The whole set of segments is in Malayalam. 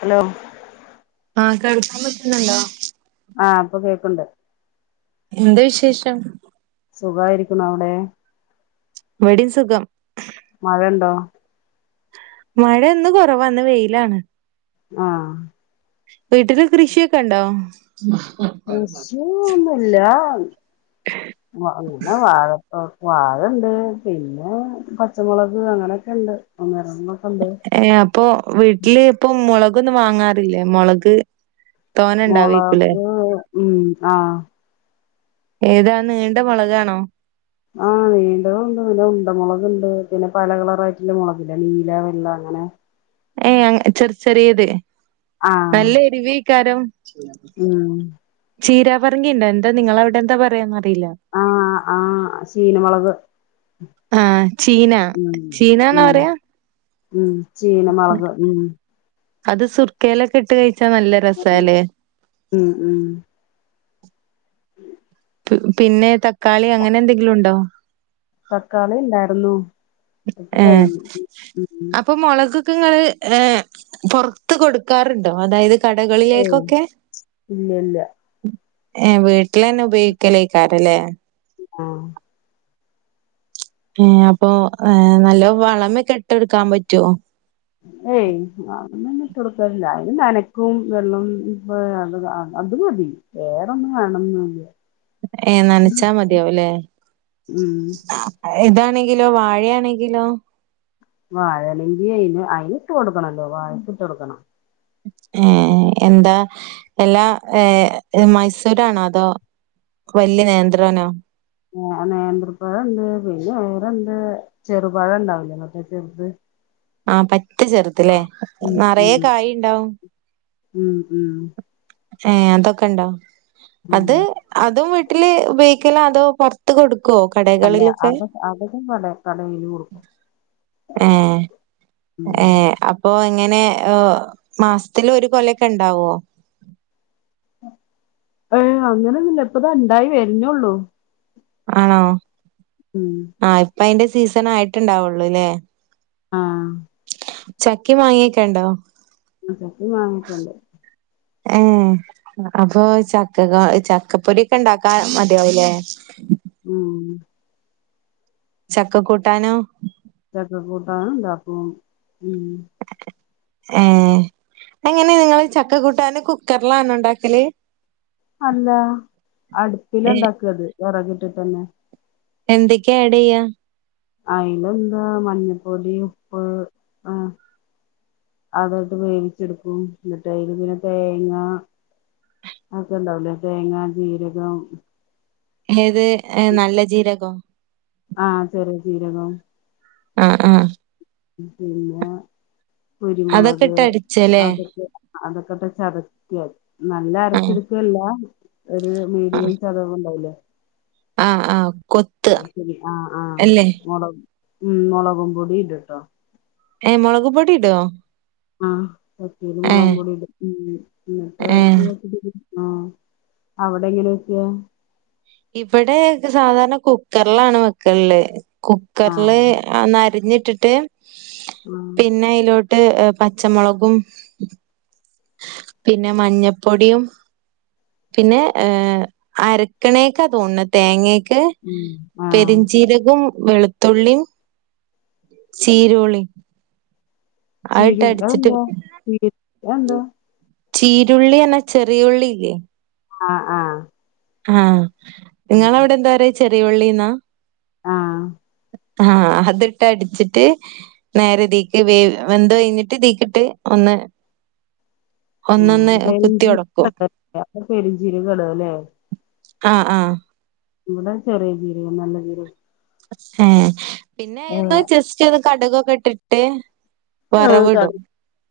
ഹലോ ആ കേൾക്കാൻ പറ്റുന്നുണ്ടോ ആ പ്പൊ കേൾക്ക്ണ്ട് എന്തേ വിശേഷം സുഖായിരിക്കുന്നു അവിടെ വടെം സുഖം മഴണ്ടോ മഴന്ന് കുറവാ ഇന്ന് വെയിലാണ് ആ വീട്ടില് കൃഷിയൊക്കെ ഉണ്ടോ കൃഷിന്നൊന്നുല്ല [unintelligible] വാഴ വാഴണ്ട് പിന്നെ പച്ചമുളക് അങ്ങനെയൊക്കെണ്ട് അങ്ങ ഏ അപ്പൊ വീട്ടില് ഇപ്പൊ മൊളകൊന്നും വാങ്ങാറില്ലേ മൊളക് തോനെ ഉണ്ടാവേക്കൂലെ മുളക് ഉം ആ ഏതാ നീണ്ട മൊളകാണോ ആ നീണ്ടതുണ്ട് പിന്നെ ഉണ്ട മൊളക്ണ്ട് പിന്നെ പല കളറായിയിട്ടുള്ള മുളകില്ലെ നീല വെള്ള എങ്ങനെ ഏയ് അങ്ങ് ചെറ് ചെറിയത് ആഹ് നല്ല എരുവിക്കാരം ഉം ചീരാ പറങ്കിണ്ടോ എന്താ നിങ്ങളെ അവിടെ എന്താ പറയാന്നറിയില്ല ആ ആ ശീന മൊളക് ആ ചീന ഉം ചീനാന്നാ പറയാ ഉം ചീന മൊളക് ഉം അത് സുർക്കയിലൊക്കെ ഇട്ട് കഴിച്ചാ നല്ല രസാലേ ഉം ഉം പിന്നെ തക്കാളി അങ്ങനെ എന്തെങ്കിലും ഉണ്ടോ തക്കാളി ഇല്ലായിരുന്നു ഇപ്പൊ കഴിഞ്ഞു ക്കൾ ഏ പൊറത്ത് കൊടുക്കാറുണ്ടോ അതായത് ഏയ് കടകളിലേക്കൊക്കെ ഇല്ല ഇല്ല ഏ വീട്ടിൽ തന്നെ ഉപയോഗിക്കലേ ക്കാരല്ലേ ആ അപ്പൊ ഏർ നല്ല വളമ കെട്ട എടുക്കാൻ പറ്റുവോ കൊടുക്ക അ നനക്കും വെള്ളം അത് മതി വേറൊന്ന വേണ ഉം ഏ നനച്ചാ മതിയാവുംല്ലേ ഉം ഇതാണെങ്കിലോ വാഴയാണെങ്കിലോ വാഴ അല്ലെങ്കി അന് അയിനി ഇട്ട് കൊടുക്കണല്ലോ വാഴക്ക് ഇട്ട് കൊടുക്കണം ഏ എന്താ എല്ലാ ഏ മൈസൂരാണോ അതോ വലിയ നേന്ത്രനോ ഏ നേന്ത്രപ്പഴംുണ്ട് പിന്നെ ര്ണ്ട് ചെറുപഴ ഇണ്ടാവില്ലേ മറ്റേ ചെറുത് ആഹ പറ്റ ചെറുത്ല്ലേ ആഹ് ഉം ഉം നറയെ കായുണ്ടാവും ഉം ഉം ഏ അതൊക്കെ ഉണ്ടോ ഉം അത് അതും വീട്ടില് ഉപയോഗിക്കലാ അതോ പുറത്ത് കൊടുക്കും കോ അല്ല കടകളിലൊക്കെ അതൊ അതൊക്കെ കട കടയില് കൊടുക്കും ഏ ഉം ഏ അപ്പൊ അങ്ങനെ മാസത്തില് ഒരു കൊലക്കെ ഉണ്ടാവോ ഏ് അങ്ങനെന്ന ഇപ്പത് ഉണ്ടായി വരനൊള്ളൂ ആണോ ആഹ ഇപ്പ അതിന്റെ സീസൺ ആയിട്ട്ുണ്ടാവുള്ളൂല്ലേ ആഹ് ചക്കി മാങ്ങിയക്കണ്ടോ ആ ചക്ക മാങ്ങിക്കെണ്ട് ഏ അപ്പൊ ചക്കക ചക്കപ്പൊരി ഒക്കെ ഉണ്ടാക്കാ മതിയാവല്ലേ ഉം ചക്ക കൂട്ടാനോ ചക്ക കൂട്ടാന് ഉണ്ടാകുണു ഏ അങ്ങനെ നിങ്ങള് ചക്ക കൂട്ടാന കുക്കറിലാണ് ഉണ്ടാക്കല് അല്ല അടുപ്പില ഇണ്ടാക്കത് വിറക്ട്ട് ട്ടന്നെ എന്തൊക്കെയ ആഡ്യ്യ അയില എന്താ മഞ്ഞപ്പൊടി ഉപ്പ് ആഹ അതൊക്കെവേവിച്ചെടുക്കും എന്നിട്ട് അതിൽ പിന്നെ തേങ്ങ അക്കെ ഉണ്ടാവലേ തേങ്ങ ജീരകം ഏത്ഏ നല്ല ജീരകോ ആഹ ചെറുചീരകം ആഹ ആഹ പിന്നെ അതൊക്കെ കുരുമുളക് ഇട്ട് അടിച്ചല്ലേ? അതൊക്കെ അതൊക്കെ പക്കത്തെ ചതക്ക നല്ല ആഹ് അരച്ചെടുക്കല്ല ഒരു മീഡിയം ചതവ ഉണ്ടാവലേ ആഹ ആഹ ശരി ആഹ ആഹ് മുളക് ഉം മുളകും പൊടിയും ഇണ്ട്ട്ടോ ഏ മുളക് പൊടി ടോ ആ ചച്ചീൽ മുളകും പൊടിട്ട് ഉ എന്നിട്ട് ഏഹ് വ ആ അവിടെ എങ്ങനെയാ വയ്ക്ക ഇവിടെ സാധാരണ കുക്കറിലാണ് വയ്ക്കലുള്ളത് കുക്കറില് ആഹ് നരിഞ്ഞിട്ടിട്ട് ആഹ് പിന്നെ അതിലോട്ട് ട്ട് പച്ചമുളകും പിന്നെ മഞ്ഞപ്പൊടിയും പിന്നെ ഏ അരക്കണേക്കാ തോന്നണ തേങ്ങ ഉം ആഹ് പെരിഞ്ചീരകവും വെളുത്തുള്ളി ചീരോളി ആയിട്ട് അടിച്ചിട്ട് എന്ത് ചീരുള്ളി അന്നെ ചെറിയുള്ളില്ലേ ആ ആ ആ നിങ്ങളവിടെ എന്താ പറയാ ചെറിയള്ളിന്ന ആഹ് ആ അത്ട്ട അടിച്ചിട്ട് നേരെ തീക്ക് വേ വെന്ത് കഴിഞ്ഞിട്ട് തീക്കിട്ട് ഒന്ന്. [inaudible] ഉ ഒന്നൊന്ന് കുത്തി പെരുഞ്ചീ ഒടക്കും പെരുഞ്ചീര കടല്ലേ ആ ആ ഇവിടെ ചെറിയ ജീര നല്ല ജീരകം ഹ പിന്നെന്ന ഏഹ് ജെസ്റ്റ് അത് കടുകൊക്കെ ഇട്ടിട്ട്. ആ വറവിടും. [unintelligible]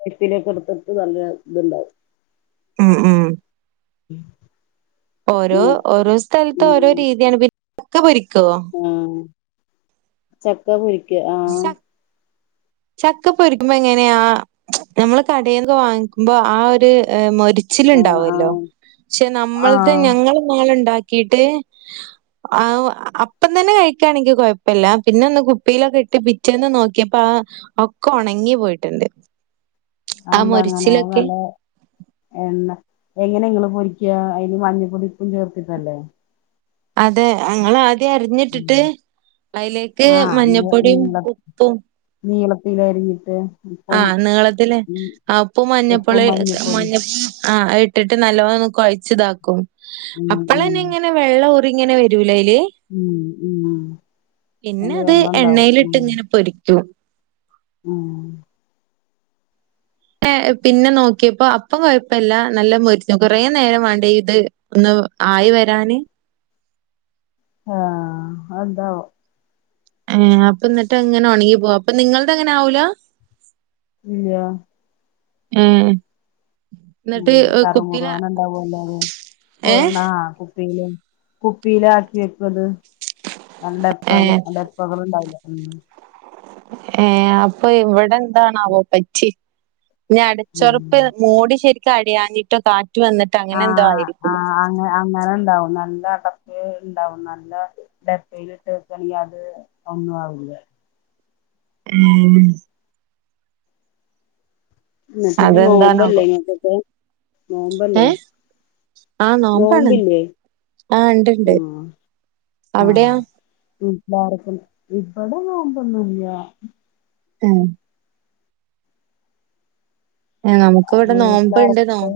എടുത്തിട്ട് നല്ല ഇതുണ്ടാവും ഉം ഉം [inaudible] ഓരോ എന്നിട്ട് ഓരോ സ്ഥലത്ത് ഓരോ രീതിയാണ് - ആ ചക്കപൊരിക്ക് ആ ച ചക്ക പൊരിക്കുമ്പോ എങ്ങനെയ ആ നമ്മള് കടന്നൊക്കെ വാങ്ങിക്കുമ്പോ ആ ഒരു മൊരിച്ച ആഹ് ഇച്ചിലുണ്ടാവല്ലോ ആഹ് പക്ഷെ നമ്മളത്തെ ആഹ് ഞങ്ങൾ നാള ഉണ്ടാക്കിട്ട്. ആ അപ്പം തന്നെ കഴിക്കാണെങ്കക്ക് കുഴപ്പില്ല പിന്നെ ഒന്ന് കുപ്പിയിലൊക്കെ പിറ്റേന്ന് നോക്കിയപ്പോ ആ ഒക്കെ ഉണങ്ങി പോയിട്ടുണ്ട്. ആ എന്താ അങ്ങനെ മൊരിച്ചിലൊക്കെ നല്ല എണ്ണ എങ്ങന പൊരിക്കുക അതിന് മഞ്ഞപ്പൊടിപ്പും ചേർത്തിട്ടല്ലേ? അതെ അങ്ങള ഇദ്യ അറിഞ്ഞിട്ടിട്ട് അതിലേക്ക് ആഹ് നീ മഞ്ഞപ്പൊടിയും ഉപ്പും. എന്ത് അറിഞ്ഞ് ആ നീളത്തിലേപ്പൊ ഉപ്പും ഇപ് മഞ്ഞ മഞ്ഞപ്പൊടിയും [unintelligible] ആഇട്ടിട്ട് നല്ലോണംന്ന് കുഴച്ച ഇതാക്കും ഉം അപ്പൾ തന്നെ ഉം ഇങ്ങനെ വെള്ളം ഒറിങ്ങനെ വരൂ. ലേ യില് ഉം ഉം പിന്നെ അതില് അത് വെള്ളം ഉണ്ടാവും എണ്ണയിലിട്ട് ഉം ഇങ്ങനെ പൊരിക്കൂ. ഉം ആ പിന്നെ നോക്കിയപ്പോ അപ്പം കൊഴപ്പല്ല നല്ല മച്ചു കുറേ നേരം വേണ്ട ഇത് ഒന്ന് ആ വരാന്. ആ അന്താവ ഏ അപ്പൊ എന്നിട്ട് എങ്ങനെ ഉണങ്ങി പോവാ അപ്പൊ നിങ്ങളത് എങ്ങനെ ആവൂല. ഇല ഉം ഉം കറുമുറ ന് ഉണ്ടാകുല്ലോ ത് പോ ഏ ന കുപ്പിയില കുപ്പിയില ആക്കി വെക്കും അത് ഏ നണ്ട്പ്പല നന്റെപ്പക ഉണ്ടാവില്ല ഉം ഏർ അപ്പൊ ഇവിടെ എന്താണാവോ പറ്റി ഞ ഉം അടച്ചുറുപ്പ് മോടി ശരിക്കും അടയാഞ്ഞിട്ടോ കാ ആഹ ആ് അ അങ്ങനെ ഉണ്ടാവും നല്ല അത് ഉണ്ടാവും നല്ല ഡപ്പിൽ ഇട്ട്ക്കണെങ്കിൽ അത് ഒന്നും ആവൂില്ല മ്മ്....... എന്നിട്ട് ഇപ്പോ നോമ്പല്ലേ അതെന്താണാവോ ഇങ്ങക്കൊക്കെ? നോമ്പല്ലേ? ആഹ നോമ്പാണ് നോമ്പില്ലേ ആഹ ഉണ്ട്ണ്ട്. ആഹ് അവിടെയോ? ഇല്ലാർക്കും ഇവിടെ നോമ്പ് ഒന്നുമില്ല ഉം ഏ നമുക്ക് ഇവിടെ നോമ്പണ്ട് നോ വീട്ടിലാരൊക്കെണ്ട്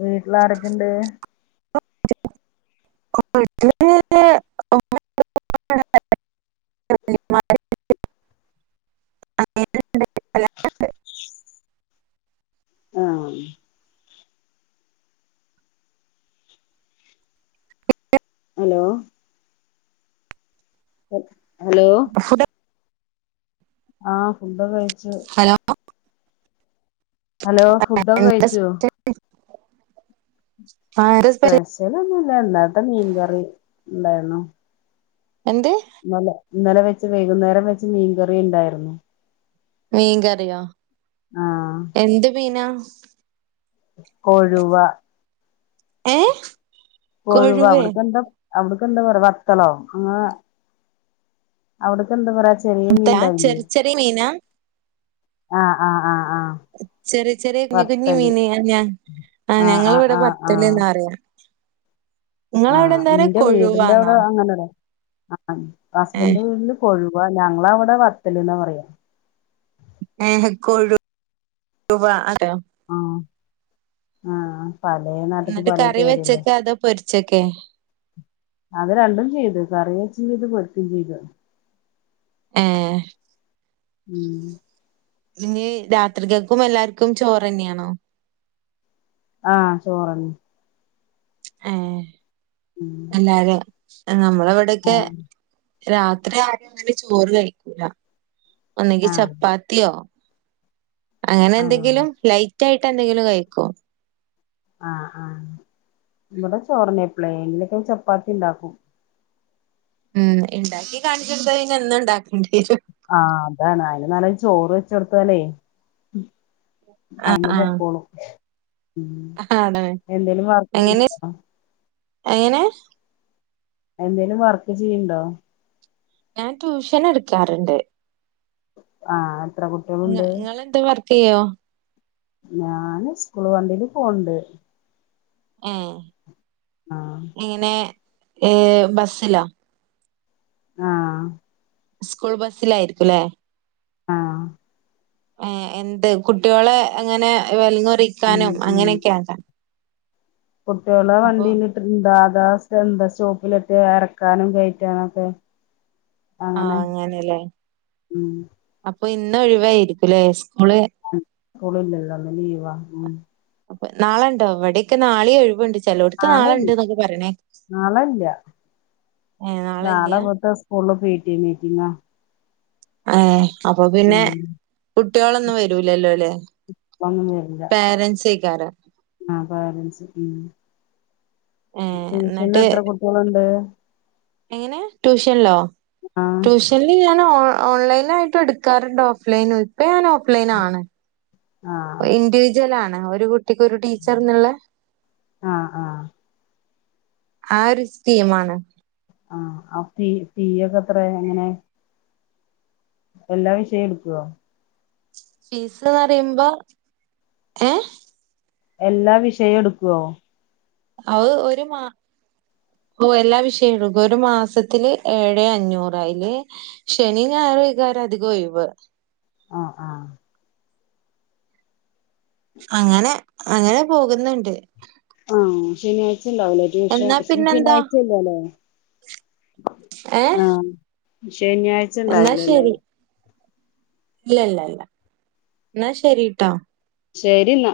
വീട്ടിൽ ആരൊക്കെ ഇണ്ട്? വീട്ടില്.... ഉമ്മണ്ട്, ഉപ്പണ്ട്, അനിയനും മയയില്ലേ ഉണ്ട്, ഉണ്ട്, എല്ലാരും ഉണ്ട് ആഹ പിന്നെ ഹലോ. ഹലോ. ആഹ് ഫുണ്ടൊക്കെയായി. ഹലോ. ഹലോ ഫുഡൊക്കെ കഴിച്ചോ. ആ എന്താ സ്പെഷ്യൽ സ്പെസലൊന്നുല്ല ഇന്നലത്തെ മീൻകറി ഇണ്ടായിരുന്നു. എന്ത്. ന്നലെ ഇന്നലെ വെച്ച് വൈകുന്നേരം വെച്ചമീൻകറി ഇണ്ടായിരുന്നു. മീകറിയോ ആഹ് എന്ത് മീന. കൊഴുവ. ഏ. കൊഴുവ കൊഴുവേ അവിടക്ക് എന്താ. അവിടക്കെന്താ പറയാ വത്തളോ ങ്ങ അവിടക്കന്താ പറയാ. ചെറിയ ആ മീനിണ്ടാവില്യേ ചെറി ചെറിയ മീനാ ആഹ ആഹ ആഹ. ചെറിയ ചെറിയ കുഞ്ഞി കുഞ്ഞി മീന ഞാൻ. ആ ആഹ് ഞങ്ങൾ ആഹ് ഇവിടെ ആഹ് ബത്തൽന്നാ ആഹ് പറയാ. ഇങ്ങളവിടെ ആഹ് എന്താ പറയാ കൊഴവാന്നൊ. ആഹ ഹുസ്ബന്റിന്റെ വീട്ടില് കൊഴവാ ഞങ്ങളവിടെ വത്തലന്ന പറയാ. ഏ കൊഴുവാ. ആഹ. ആഹ പലെ നാട്ടക്ക് എന്നിട്ട് പല കറി പേരല്ലേ. വെച്ചക്കെ അതോ പൊരിച്ചൊക്കെ അത് രണ്ടും ചെയ്തു കറിവെച്ച്ചെയ്ത് പൊരിക്കും ചെയത്. ഏ..... ഉം....... ഇനി രാത്രികൽക്കും എല്ലാർക്കും ചോറന്നെയാണോ. ആഹ ചോറന്നെ ഏ ഉം എല്ലാരും നമ്മളവിടൊക്കെ. ആഹ് രാത്രി ആരും അങ്ങനെ ചോറ് കഴിക്കൂല ഒന്നെങ്കി ആഹ് ചപ്പാത്യോ..... ആഹ് അങ്ങനെന്തെങ്കിലും ലൈറ്റ് ആയിട്ട് എന്തെങ്കിലും കഴിക്കു. ആഹ് ആഹ ഇവിടെ ചോറനെ എപ്പളെലും ഒക്കെ ചപ്പാത്തി ഇണ്ടാക്കും. ഉം ഇണ്ടാക്കി കാണിചൊടുത്ത പിന്നെ എന്നും ഇണ്ടാക്കേണ്ടിരും. ആഹ അതാണ് അയിന് നല്ല ചോറ് വെച്ചെടുത്തല്ലേ. അയമേ പൊക്കോളും. ഉം ആടേ എന്തേലും വർക്ക് എങ്ങനെ എങ്ങനെ. എന്തേലും വർക്ക് ചെയ്യണ്ടോ. ഞാൻ ട്യൂഷൻ എടുക്കാറണ്ട്. ആഹ് ങ്ങ കുട്ടികളുണ്ട് ങ്ങൾ ന്താവർക്കയ്യോ. ഞാന് ഉസ്കൂള് വണ്ടില് പോണ്ട്. ഏ ആഹ് എങ്ങനെ ഏ ബസ്സിലൊ. ആഹ് ഉസ്കൂൾ ബസ്സിലായിരിക്കും ലേ. ആ ഏ എന്ത് കുട്ട്യോളെ അങ്ങനെ ഉം വെലങ്ങുറിക്കാനും അങ്ങനെയൊക്കെയനൊ. കുട്ട്യോളെ വണ്ടീലിട്ടെന്താ. ന്താ സ്റ്റോപ്പിലെത്തിയാ എറക്കാനും കേറ്റാനൊക്കെ. ആഹ് അങ്ങനെ അങ്ങനെല്ലേ ഉം അപ്പൊ ഇന്ന ഒഴിവായിയിരിക്കുംല്ലേ? സ്കൂൾ ഇല്ലല്ലോ ലീവാ ഉ അപ്പൊ നാളണ്ടോ ഇവിടെയൊക്കെ നാളിയെ ഒഴിവുണ്ട് ചെലോടത്ത് നാളല്ല നാളെണ്ട് എന്നൊക്കെ പറയണേ നാളല്ല ഏഹ് നാളെല്ല്യ നാളെ ബ്ടത്തെ സ്കൂള പിടിഎ മീറ്റിംഗ ഏ അപ്പൊ പിന്നെ കുട്ടികളൊന്നും വരൂലല്ലോ ല്ലേ? ഒന്നും വരില്ല പേരൻസേക്കാരം ആ പാലൻസ് ഉ ഏഹ് ട്യൂഷന്ന് എന്നിട്ട് എത്ര കുട്ടികളുണ്ട്? എങ്ങനെ ട്യൂഷനിലോ ആ ട്യൂഷനിൽ ഞൻഓ ഓൺലൈൻ ആായിട്ട് എടുക്കാറുണ്ട് ഓഫ്ലൈൻ. അപ്പ ഞാൻ ഓഫ്ലൈൻ ആണ്. ആ ഇൻിവിജ്ല ആാണ് ഒരു കുട്ട ട്ടിക്ക് ഒരു ടീച്ചർന്നുള്ളേ? ആ ആ ആരുസ്റ്റിമാണ് ആഹ ആ ഫി ഫീ ഒക്കെ എത്ര എങ്ങനെ? എല്ലാ വിഷയം എടുക്കുവ? ഫീസ്ന്ന് പറയുമ്പോ ഏ എല്ലാ വിഷയം എടുക്കുവോ? അവ ഒരു മാ ഓ എല്ലാ വിഷയ ഒരു മാസത്തില് ഏഴേ അഞ്ഞൂറാ ആയില് ശനി ഞായ കാരം അധികം ഒഴിവ് ആഹ് ആഹ് അങ്ങനെ അങ്ങനെ പോകുന്നുണ്ട്. ആഹ് ശനിയാഴ് ണ്ടാവല്ലേ ട്യൂഷ എന്നാ പിന്നെന്താ ശനിയാഴ്ചല്ലല്ല ഏഹ് ആഹ ശനിയാഴ്ച ണ്ടാവില്ലല്ലോ ഇല്ലല്ല ഇല്ല എന്നാ ശരിട്ടോ. ശരിന്നാ.